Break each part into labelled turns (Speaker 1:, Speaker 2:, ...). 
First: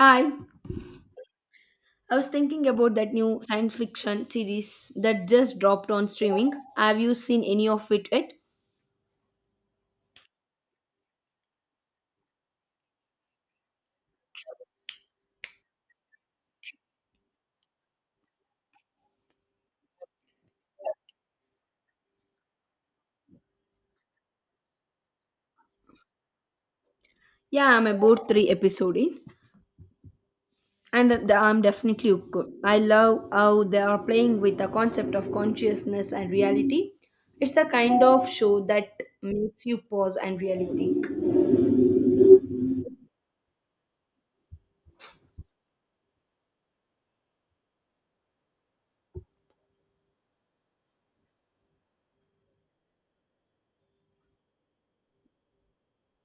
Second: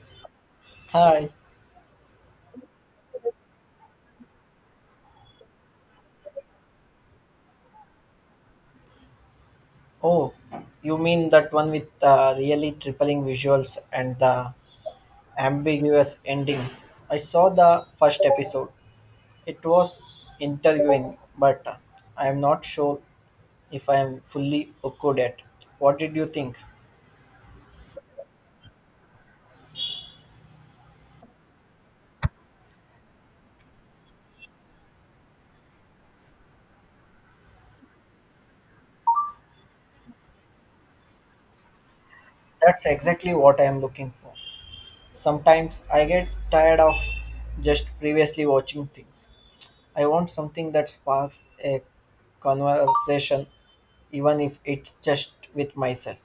Speaker 1: Hi,
Speaker 2: Hi.
Speaker 1: I was thinking about that new science fiction series that just dropped on streaming. Have you seen any of it yet?
Speaker 2: Oh, you mean that one with the really tripling visuals and the ambiguous ending? I saw the first episode. It was interviewing, but I am not sure if I am fully hooked yet. What did you think?
Speaker 1: Yeah, I'm about three episode in, and I'm definitely good. I love how they are playing with the concept of consciousness and reality. It's the kind of show that makes you pause and really think.
Speaker 2: That's exactly what I am looking for. Sometimes I get tired of just previously watching things. I want something that sparks a conversation, even if it's just with myself.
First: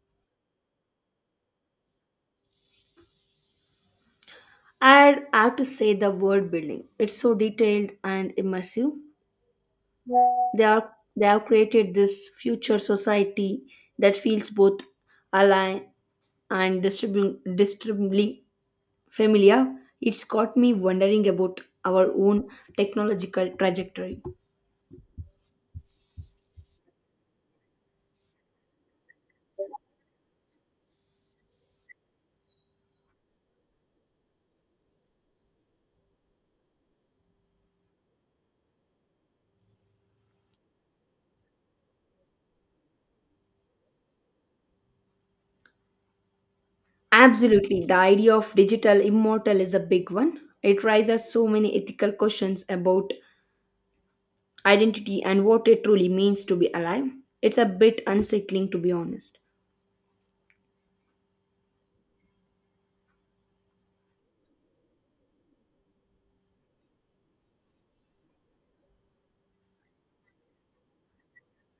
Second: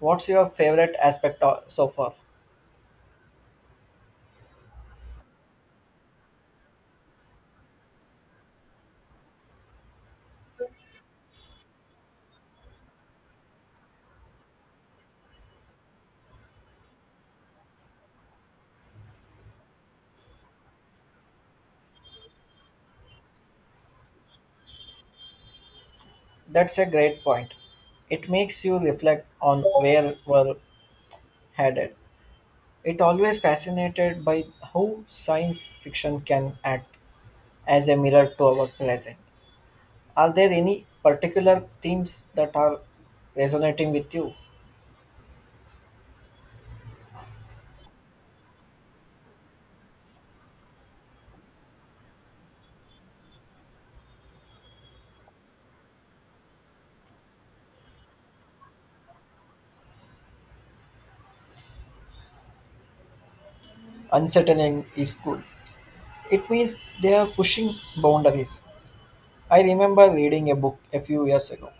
Speaker 2: What's your favorite aspect so far?
Speaker 1: I have to say the world building. It's so detailed and immersive. They are, they have created this future society that feels both alive and disturbingly familiar. It's got me wondering about our own technological trajectory.
Speaker 2: That's a great point. It makes you reflect on where we're headed. It always fascinated by how science fiction can act as a mirror to our present. Are there any particular themes that are resonating with you?
Speaker 1: Absolutely, the idea of digital immortal is a big one. It raises so many ethical questions about identity and what it truly means to be alive. It's a bit unsettling, to be honest.
Speaker 2: Unsettling is good. It means they are pushing boundaries. I remember reading a book a few years ago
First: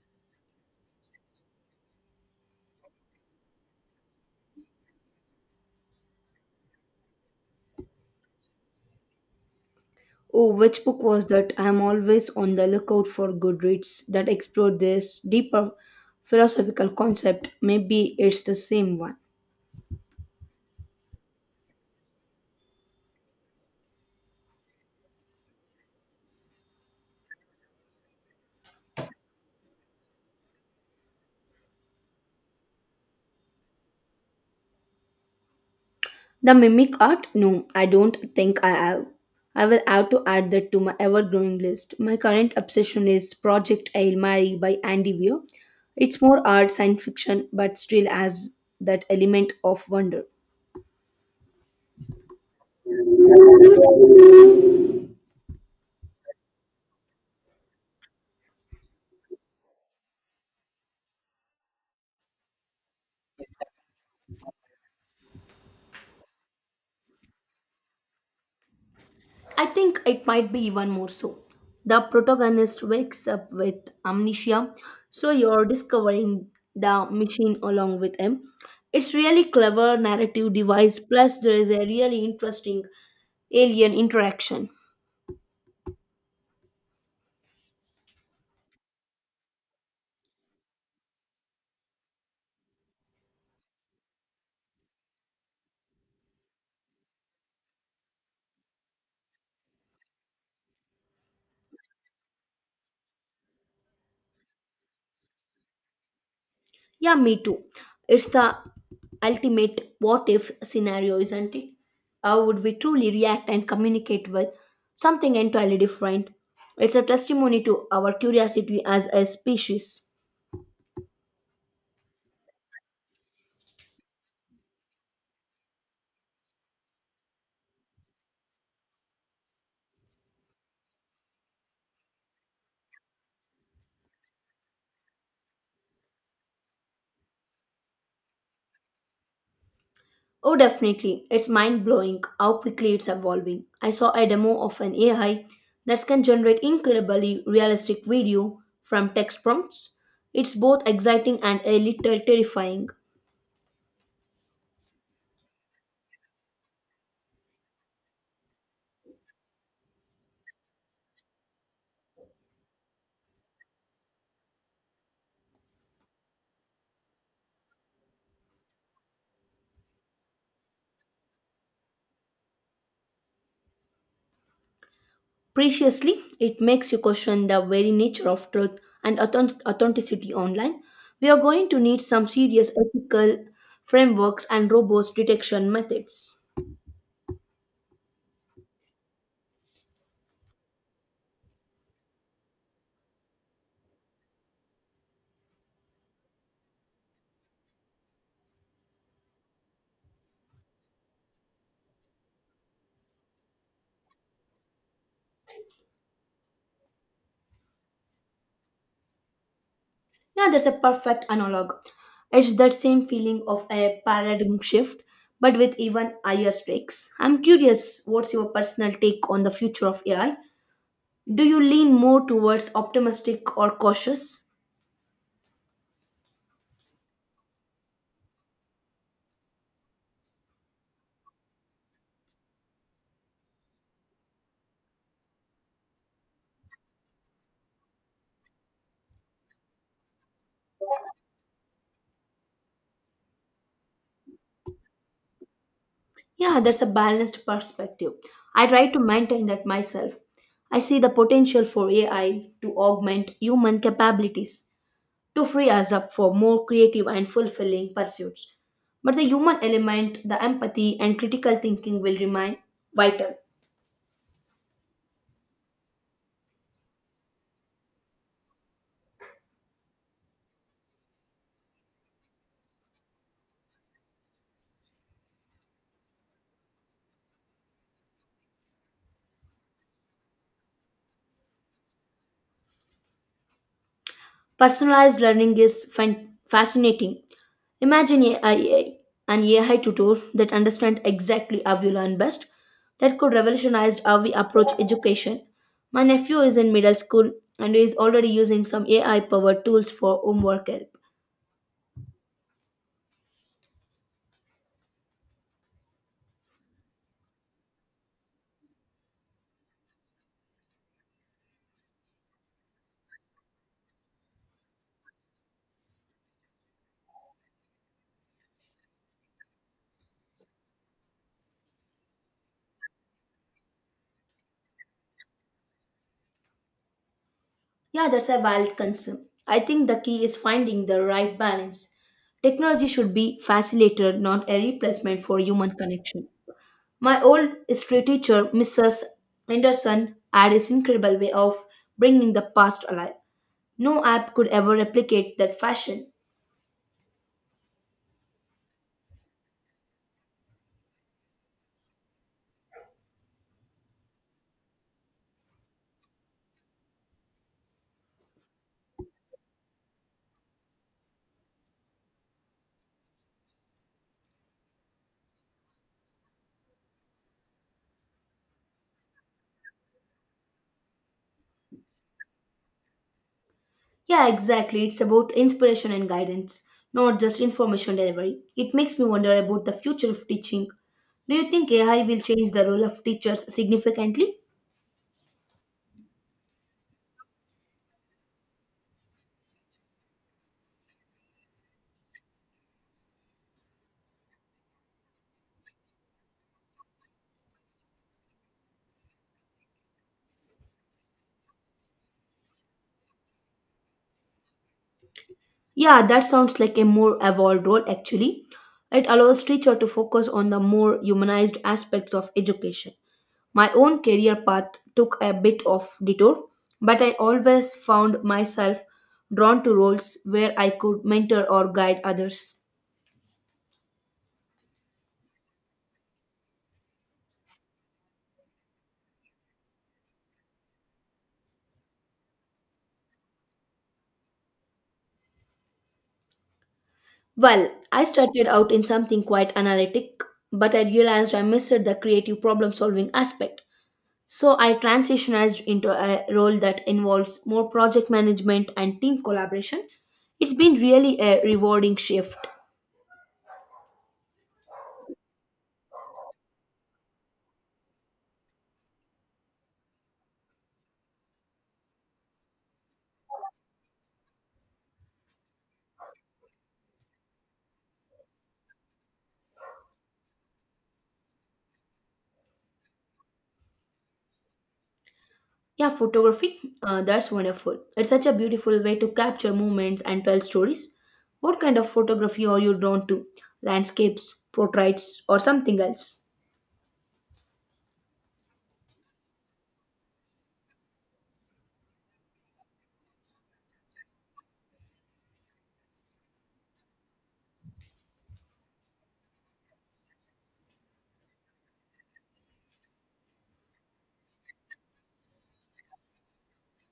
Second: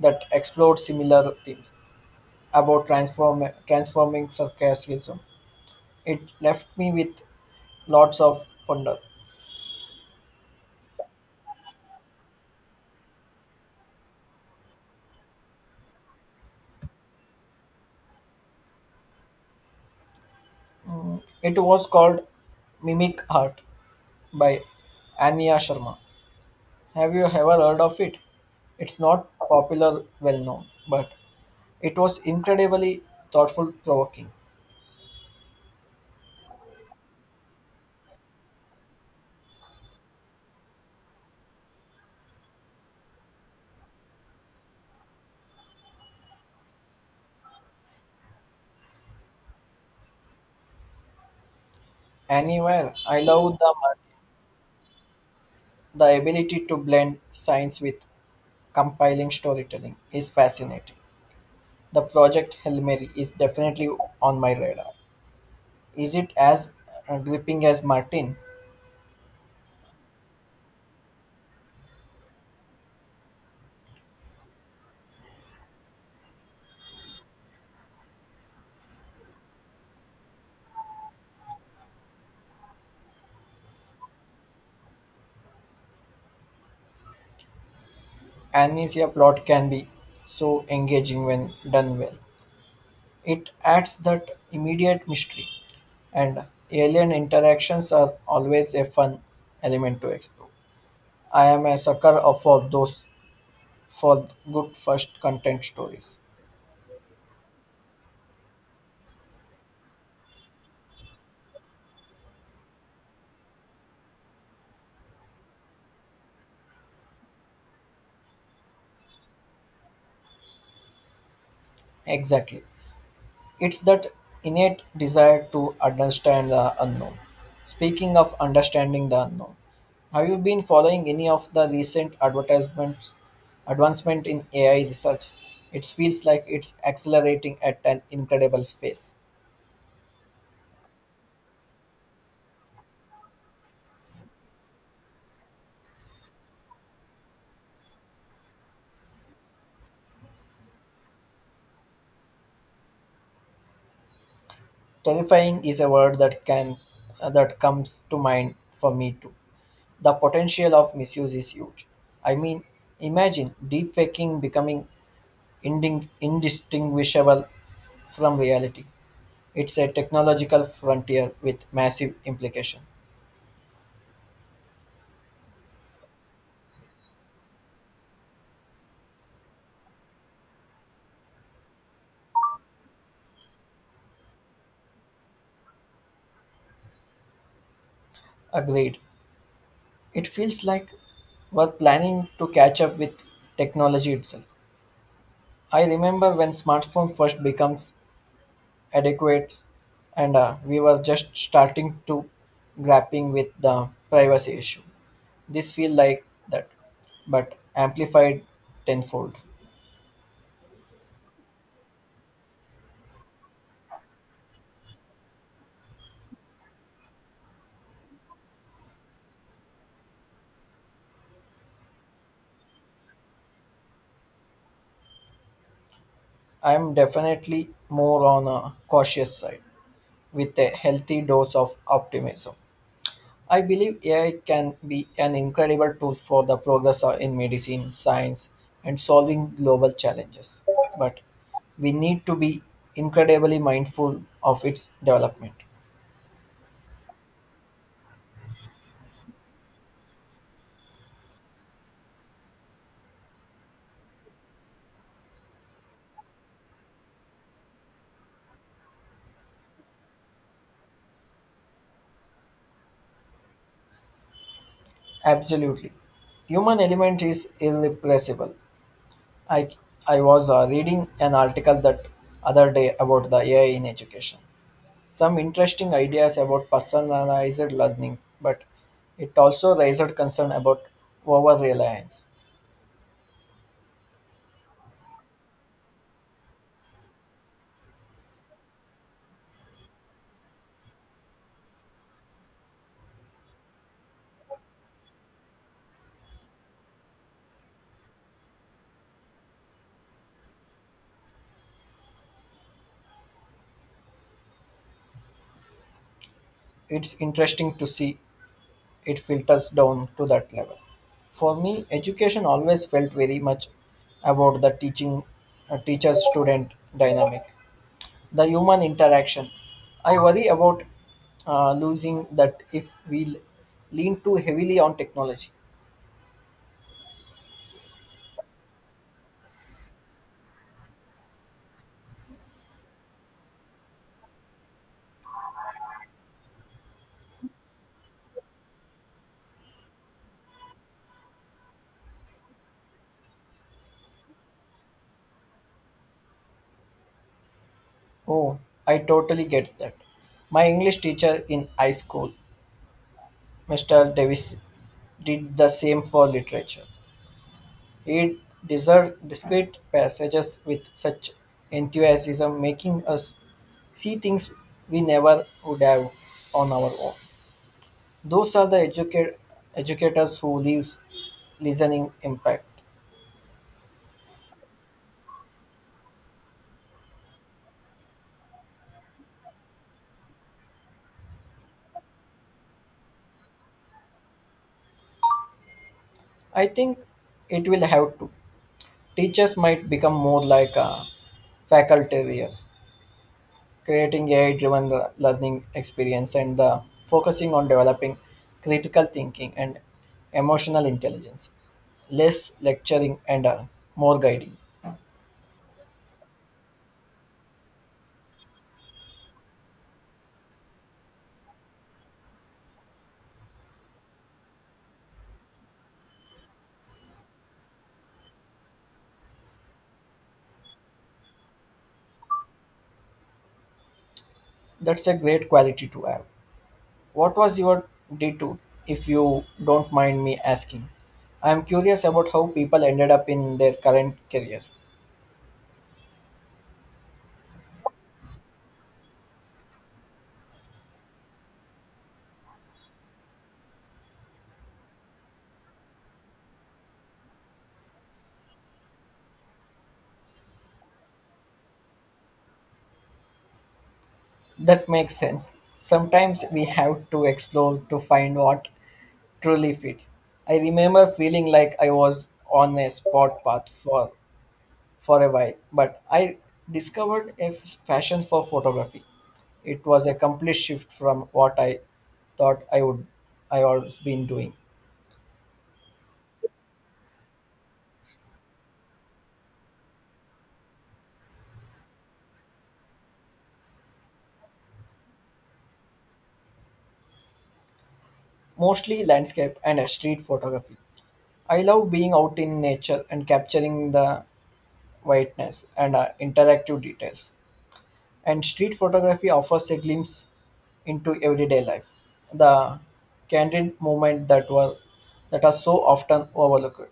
Speaker 2: that explored similar themes about transforming sarcasm. It left me with lots of wonder.
Speaker 1: Oh, which book was that? I'm always on the lookout for good reads that explore this deeper philosophical concept. Maybe it's the same one.
Speaker 2: It was called Mimic Art by Anya Sharma. Have you ever heard of it? It's not popular, well known, but it was incredibly thoughtful, provoking.
Speaker 1: The mimic art? No, I don't think I have. I will have to add that to my ever growing list. My current obsession is Project Hail Mary by Andy Weir. It's more art science fiction, but still has that element of wonder.
Speaker 2: Anywhere, I love the ability to blend science with compiling storytelling is fascinating. The project Hail Mary is definitely on my radar. Is it as gripping as Martin?
Speaker 1: I think it might be even more so. The protagonist wakes up with amnesia, so you're discovering the machine along with him. It's really clever narrative device, plus there is a really interesting alien interaction.
Speaker 2: Amnesia plot can be so engaging when done well. It adds that immediate mystery, and alien interactions are always a fun element to explore. I am a sucker for good first content stories.
Speaker 1: Yeah, me too. It's the ultimate what if scenario, isn't it? How would we truly react and communicate with something entirely different? It's a testimony to our curiosity as a species.
Speaker 2: Exactly. It's that innate desire to understand the unknown. Speaking of understanding the unknown, have you been following any of the recent advertisements advancement in AI research? It feels like it's accelerating at an incredible pace.
Speaker 1: Oh, definitely. It's mind blowing how quickly it's evolving. I saw a demo of an AI that can generate incredibly realistic video from text prompts. It's both exciting and a little terrifying.
Speaker 2: Terrifying is a word that comes to mind for me too. The potential of misuse is huge. I mean, imagine deepfaking becoming indistinguishable from reality. It's a technological frontier with massive implication.
Speaker 1: Preciously, it makes you question the very nature of truth and authenticity online. We are going to need some serious ethical frameworks and robust detection methods.
Speaker 2: Agreed. It feels like we're planning to catch up with technology itself. I remember when smartphone first becomes adequate and we were just starting to grappling with the privacy issue. This feel like that, but amplified tenfold.
Speaker 1: Yeah, that's a perfect analog. It's that same feeling of a paradigm shift, but with even higher stakes. I'm curious, what's your personal take on the future of AI? Do you lean more towards optimistic or cautious?
Speaker 2: I'm definitely more on a cautious side with a healthy dose of optimism. I believe AI can be an incredible tool for the progress in medicine, science, and solving global challenges. But we need to be incredibly mindful of its development.
Speaker 1: Yeah, that's a balanced perspective. I try to maintain that myself. I see the potential for AI to augment human capabilities, to free us up for more creative and fulfilling pursuits. But the human element, the empathy and critical thinking will remain vital.
Speaker 2: Absolutely. Human element is irreplaceable. I, I was reading an article that other day about the AI in education. Some interesting ideas about personalized learning, but it also raised concern about over reliance.
Speaker 1: Personalized learning is fascinating. Imagine an AI tutor that understands exactly how you learn best. That could revolutionize how we approach education. My nephew is in middle school and is already using some AI powered tools for homework help.
Speaker 2: It's interesting to see it filters down to that level. For me, education always felt very much about the teaching teacher student dynamic, the human interaction. I worry about losing that if we lean too heavily on technology.
Speaker 1: Yeah, that's a valid concern. I think the key is finding the right balance. Technology should be facilitator, not a replacement for human connection. My old history teacher, Mrs. Anderson, had this incredible way of bringing the past alive. No app could ever replicate that fashion.
Speaker 2: Oh, I totally get that. My English teacher in high school, Mr. Davis, did the same for literature. It deserved discrete passages with such enthusiasm, making us see things we never would have on our own. Those are the educators who leaves listening impact.
Speaker 1: Yeah, exactly. It's about inspiration and guidance, not just information delivery. It makes me wonder about the future of teaching. Do you think AI will change the role of teachers significantly?
Speaker 2: I think it will have to. Teachers might become more like facultarians, creating AI driven learning experience and the focusing on developing critical thinking and emotional intelligence. Less lecturing and more guiding.
Speaker 1: Yeah, that sounds like a more evolved role actually. It allows teacher to focus on the more humanized aspects of education. My own career path took a bit of detour, but I always found myself drawn to roles where I could mentor or guide others.
Speaker 2: That's a great quality to have. What was your D2 if you don't mind me asking? I'm curious about how people ended up in their current career.
Speaker 1: Well, I started out in something quite analytic, but I realized I missed the creative problem solving aspect. So I transitioned into a role that involves more project management and team collaboration. It's been really a rewarding shift.
Speaker 2: That makes sense. Sometimes we have to explore to find what truly fits. I remember feeling like I was on a spot path for a while, but I discovered a passion for photography. It was a complete shift from what I thought I always been doing,
Speaker 1: Yeah, photography. That's wonderful. It's such a beautiful way to capture moments and tell stories. What kind of photography are you drawn to? Landscapes, portraits, or something else?
Speaker 2: mostly landscape and street photography. I love being out in nature and capturing the whiteness and interactive details. And street photography offers a glimpse into everyday life. The candid movement that are so often overlooked.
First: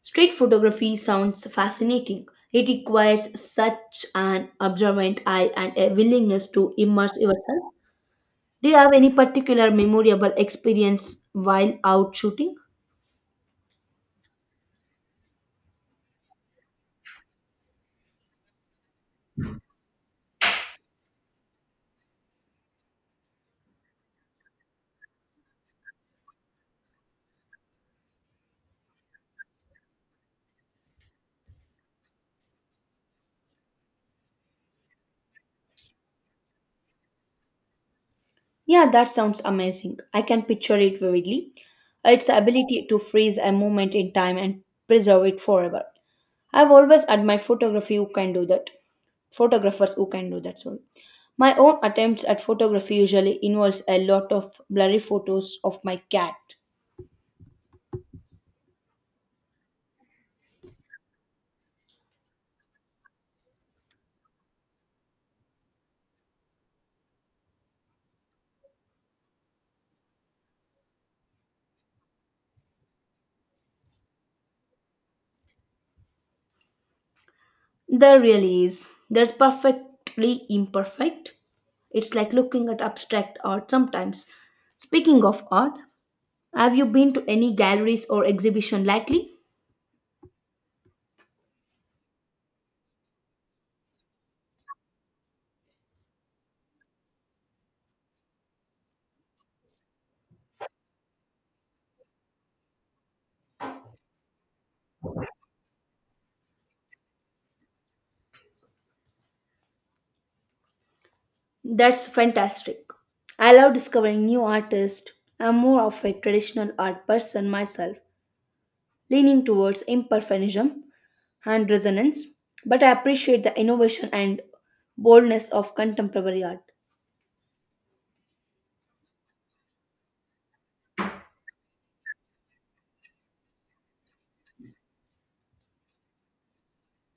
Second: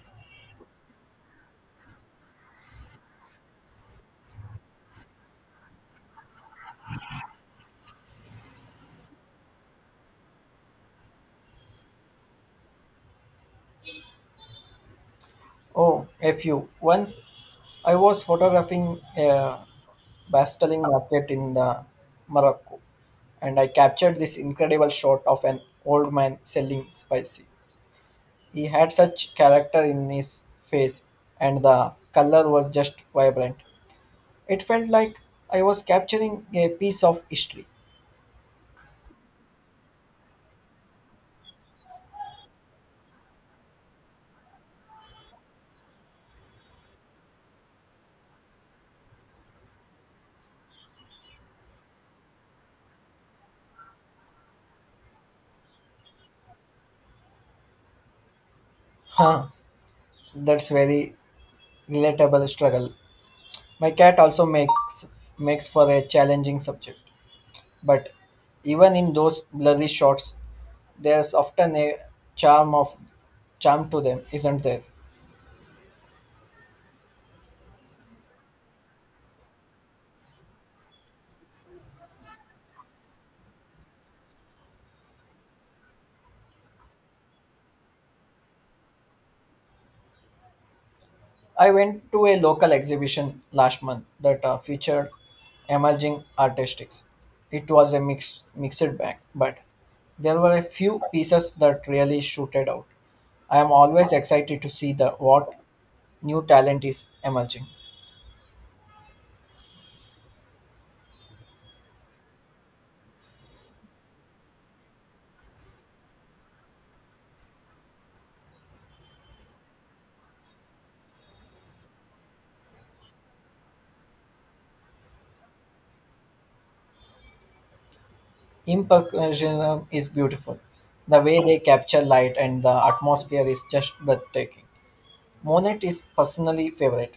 Speaker 1: Street photography sounds fascinating. It requires such an observant eye and a willingness to immerse yourself. Do you have any particular memorable experience while out shooting?
Speaker 2: Oh, a few. Once I was photographing a bustling market in the Morocco, and I captured this incredible shot of an old man selling spices. He had such character in his face, and the color was just vibrant. It felt like I was capturing a piece of history.
Speaker 1: Yeah, that sounds amazing. I can picture it vividly. It's the ability to freeze a moment in time and preserve it forever. I've always admired photography who can do that. Photographers who can do that, sorry. My own attempts at photography usually involves a lot of blurry photos of my cat.
Speaker 2: Huh, that's very relatable struggle. My cat also makes for a challenging subject, but even in those blurry shots, there's often a charm of charm to them, isn't there?
Speaker 1: There really is. There's perfectly imperfect. It's like looking at abstract art sometimes. Speaking of art, have you been to any galleries or exhibition lately?
Speaker 2: I went to a local exhibition last month that featured emerging artistics. It was a mixed bag, but there were a few pieces that really shooted out. I am always excited to see the what new talent is emerging.
Speaker 1: That's fantastic. I love discovering new artists. I'm more of a traditional art person myself, leaning towards imperfectionism and resonance, but I appreciate the innovation and boldness of contemporary art.
Speaker 2: Impressionism is beautiful. The way they capture light and the atmosphere is just breathtaking. Monet is personally favorite.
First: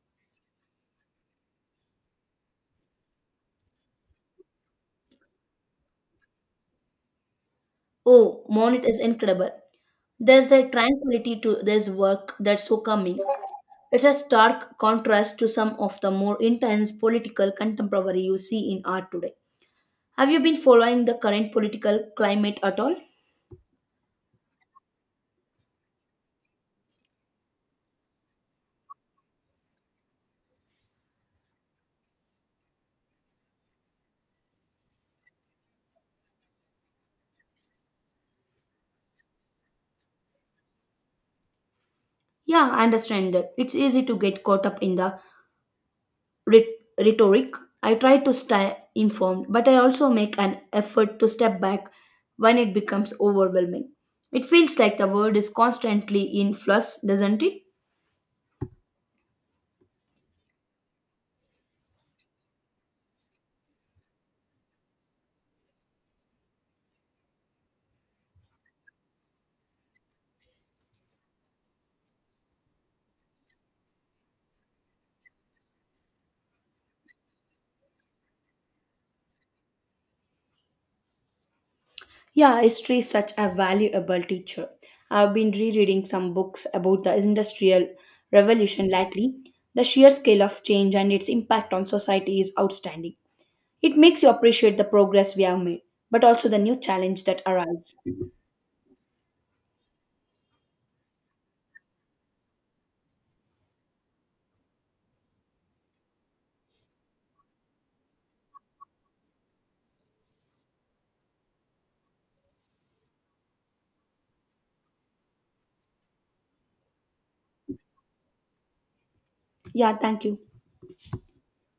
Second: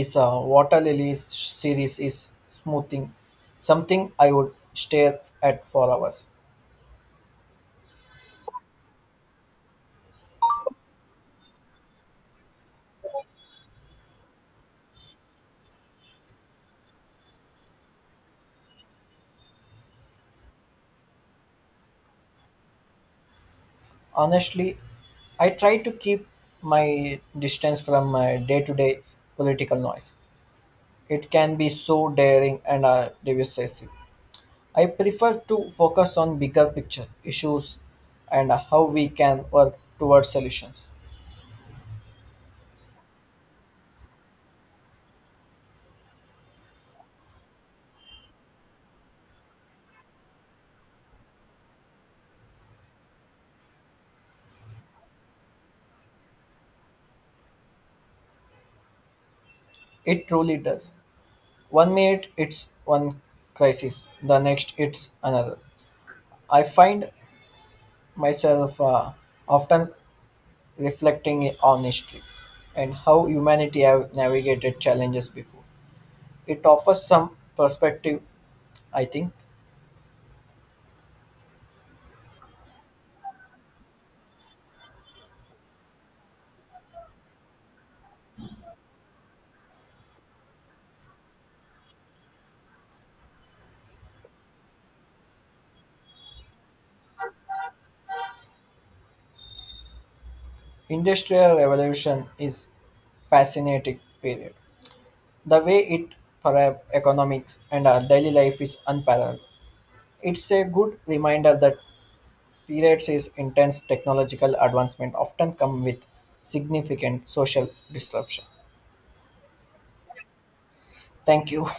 Speaker 2: Is a water lilies series is smoothing something I would stare at for hours.
Speaker 1: Oh, Monet is incredible. There's a tranquility to this work that's so calming. It's a stark contrast to some of the more intense political contemporary you see in art today. Have you been following the current political climate at all?
Speaker 2: Honestly, I try to keep my distance from my day-to-day political noise. It can be so daring and divisive. I prefer to focus on bigger picture issues and how we can work towards solutions.
Speaker 1: Yeah, I understand that. It's easy to get caught up in the rhetoric. I try to stay informed, but I also make an effort to step back when it becomes overwhelming. It feels like the world is constantly in flux, doesn't it?
Speaker 2: It truly does. One minute it's one crisis, the next it's another. I find myself often reflecting on history and how humanity have navigated challenges before. It offers some perspective, I think.
Speaker 1: Yeah, history is such a valuable teacher. I've been rereading some books about the Industrial Revolution lately. The sheer scale of change and its impact on society is outstanding. It makes you appreciate the progress we have made, but also the new challenge that arise.
Speaker 2: Industrial revolution is fascinating period. The way it perhaps economics and our daily life is unparalleled. It's a good reminder that periods is intense technological advancement often come with significant social disruption.
Speaker 1: Yeah, thank you.
Speaker 2: Thank you.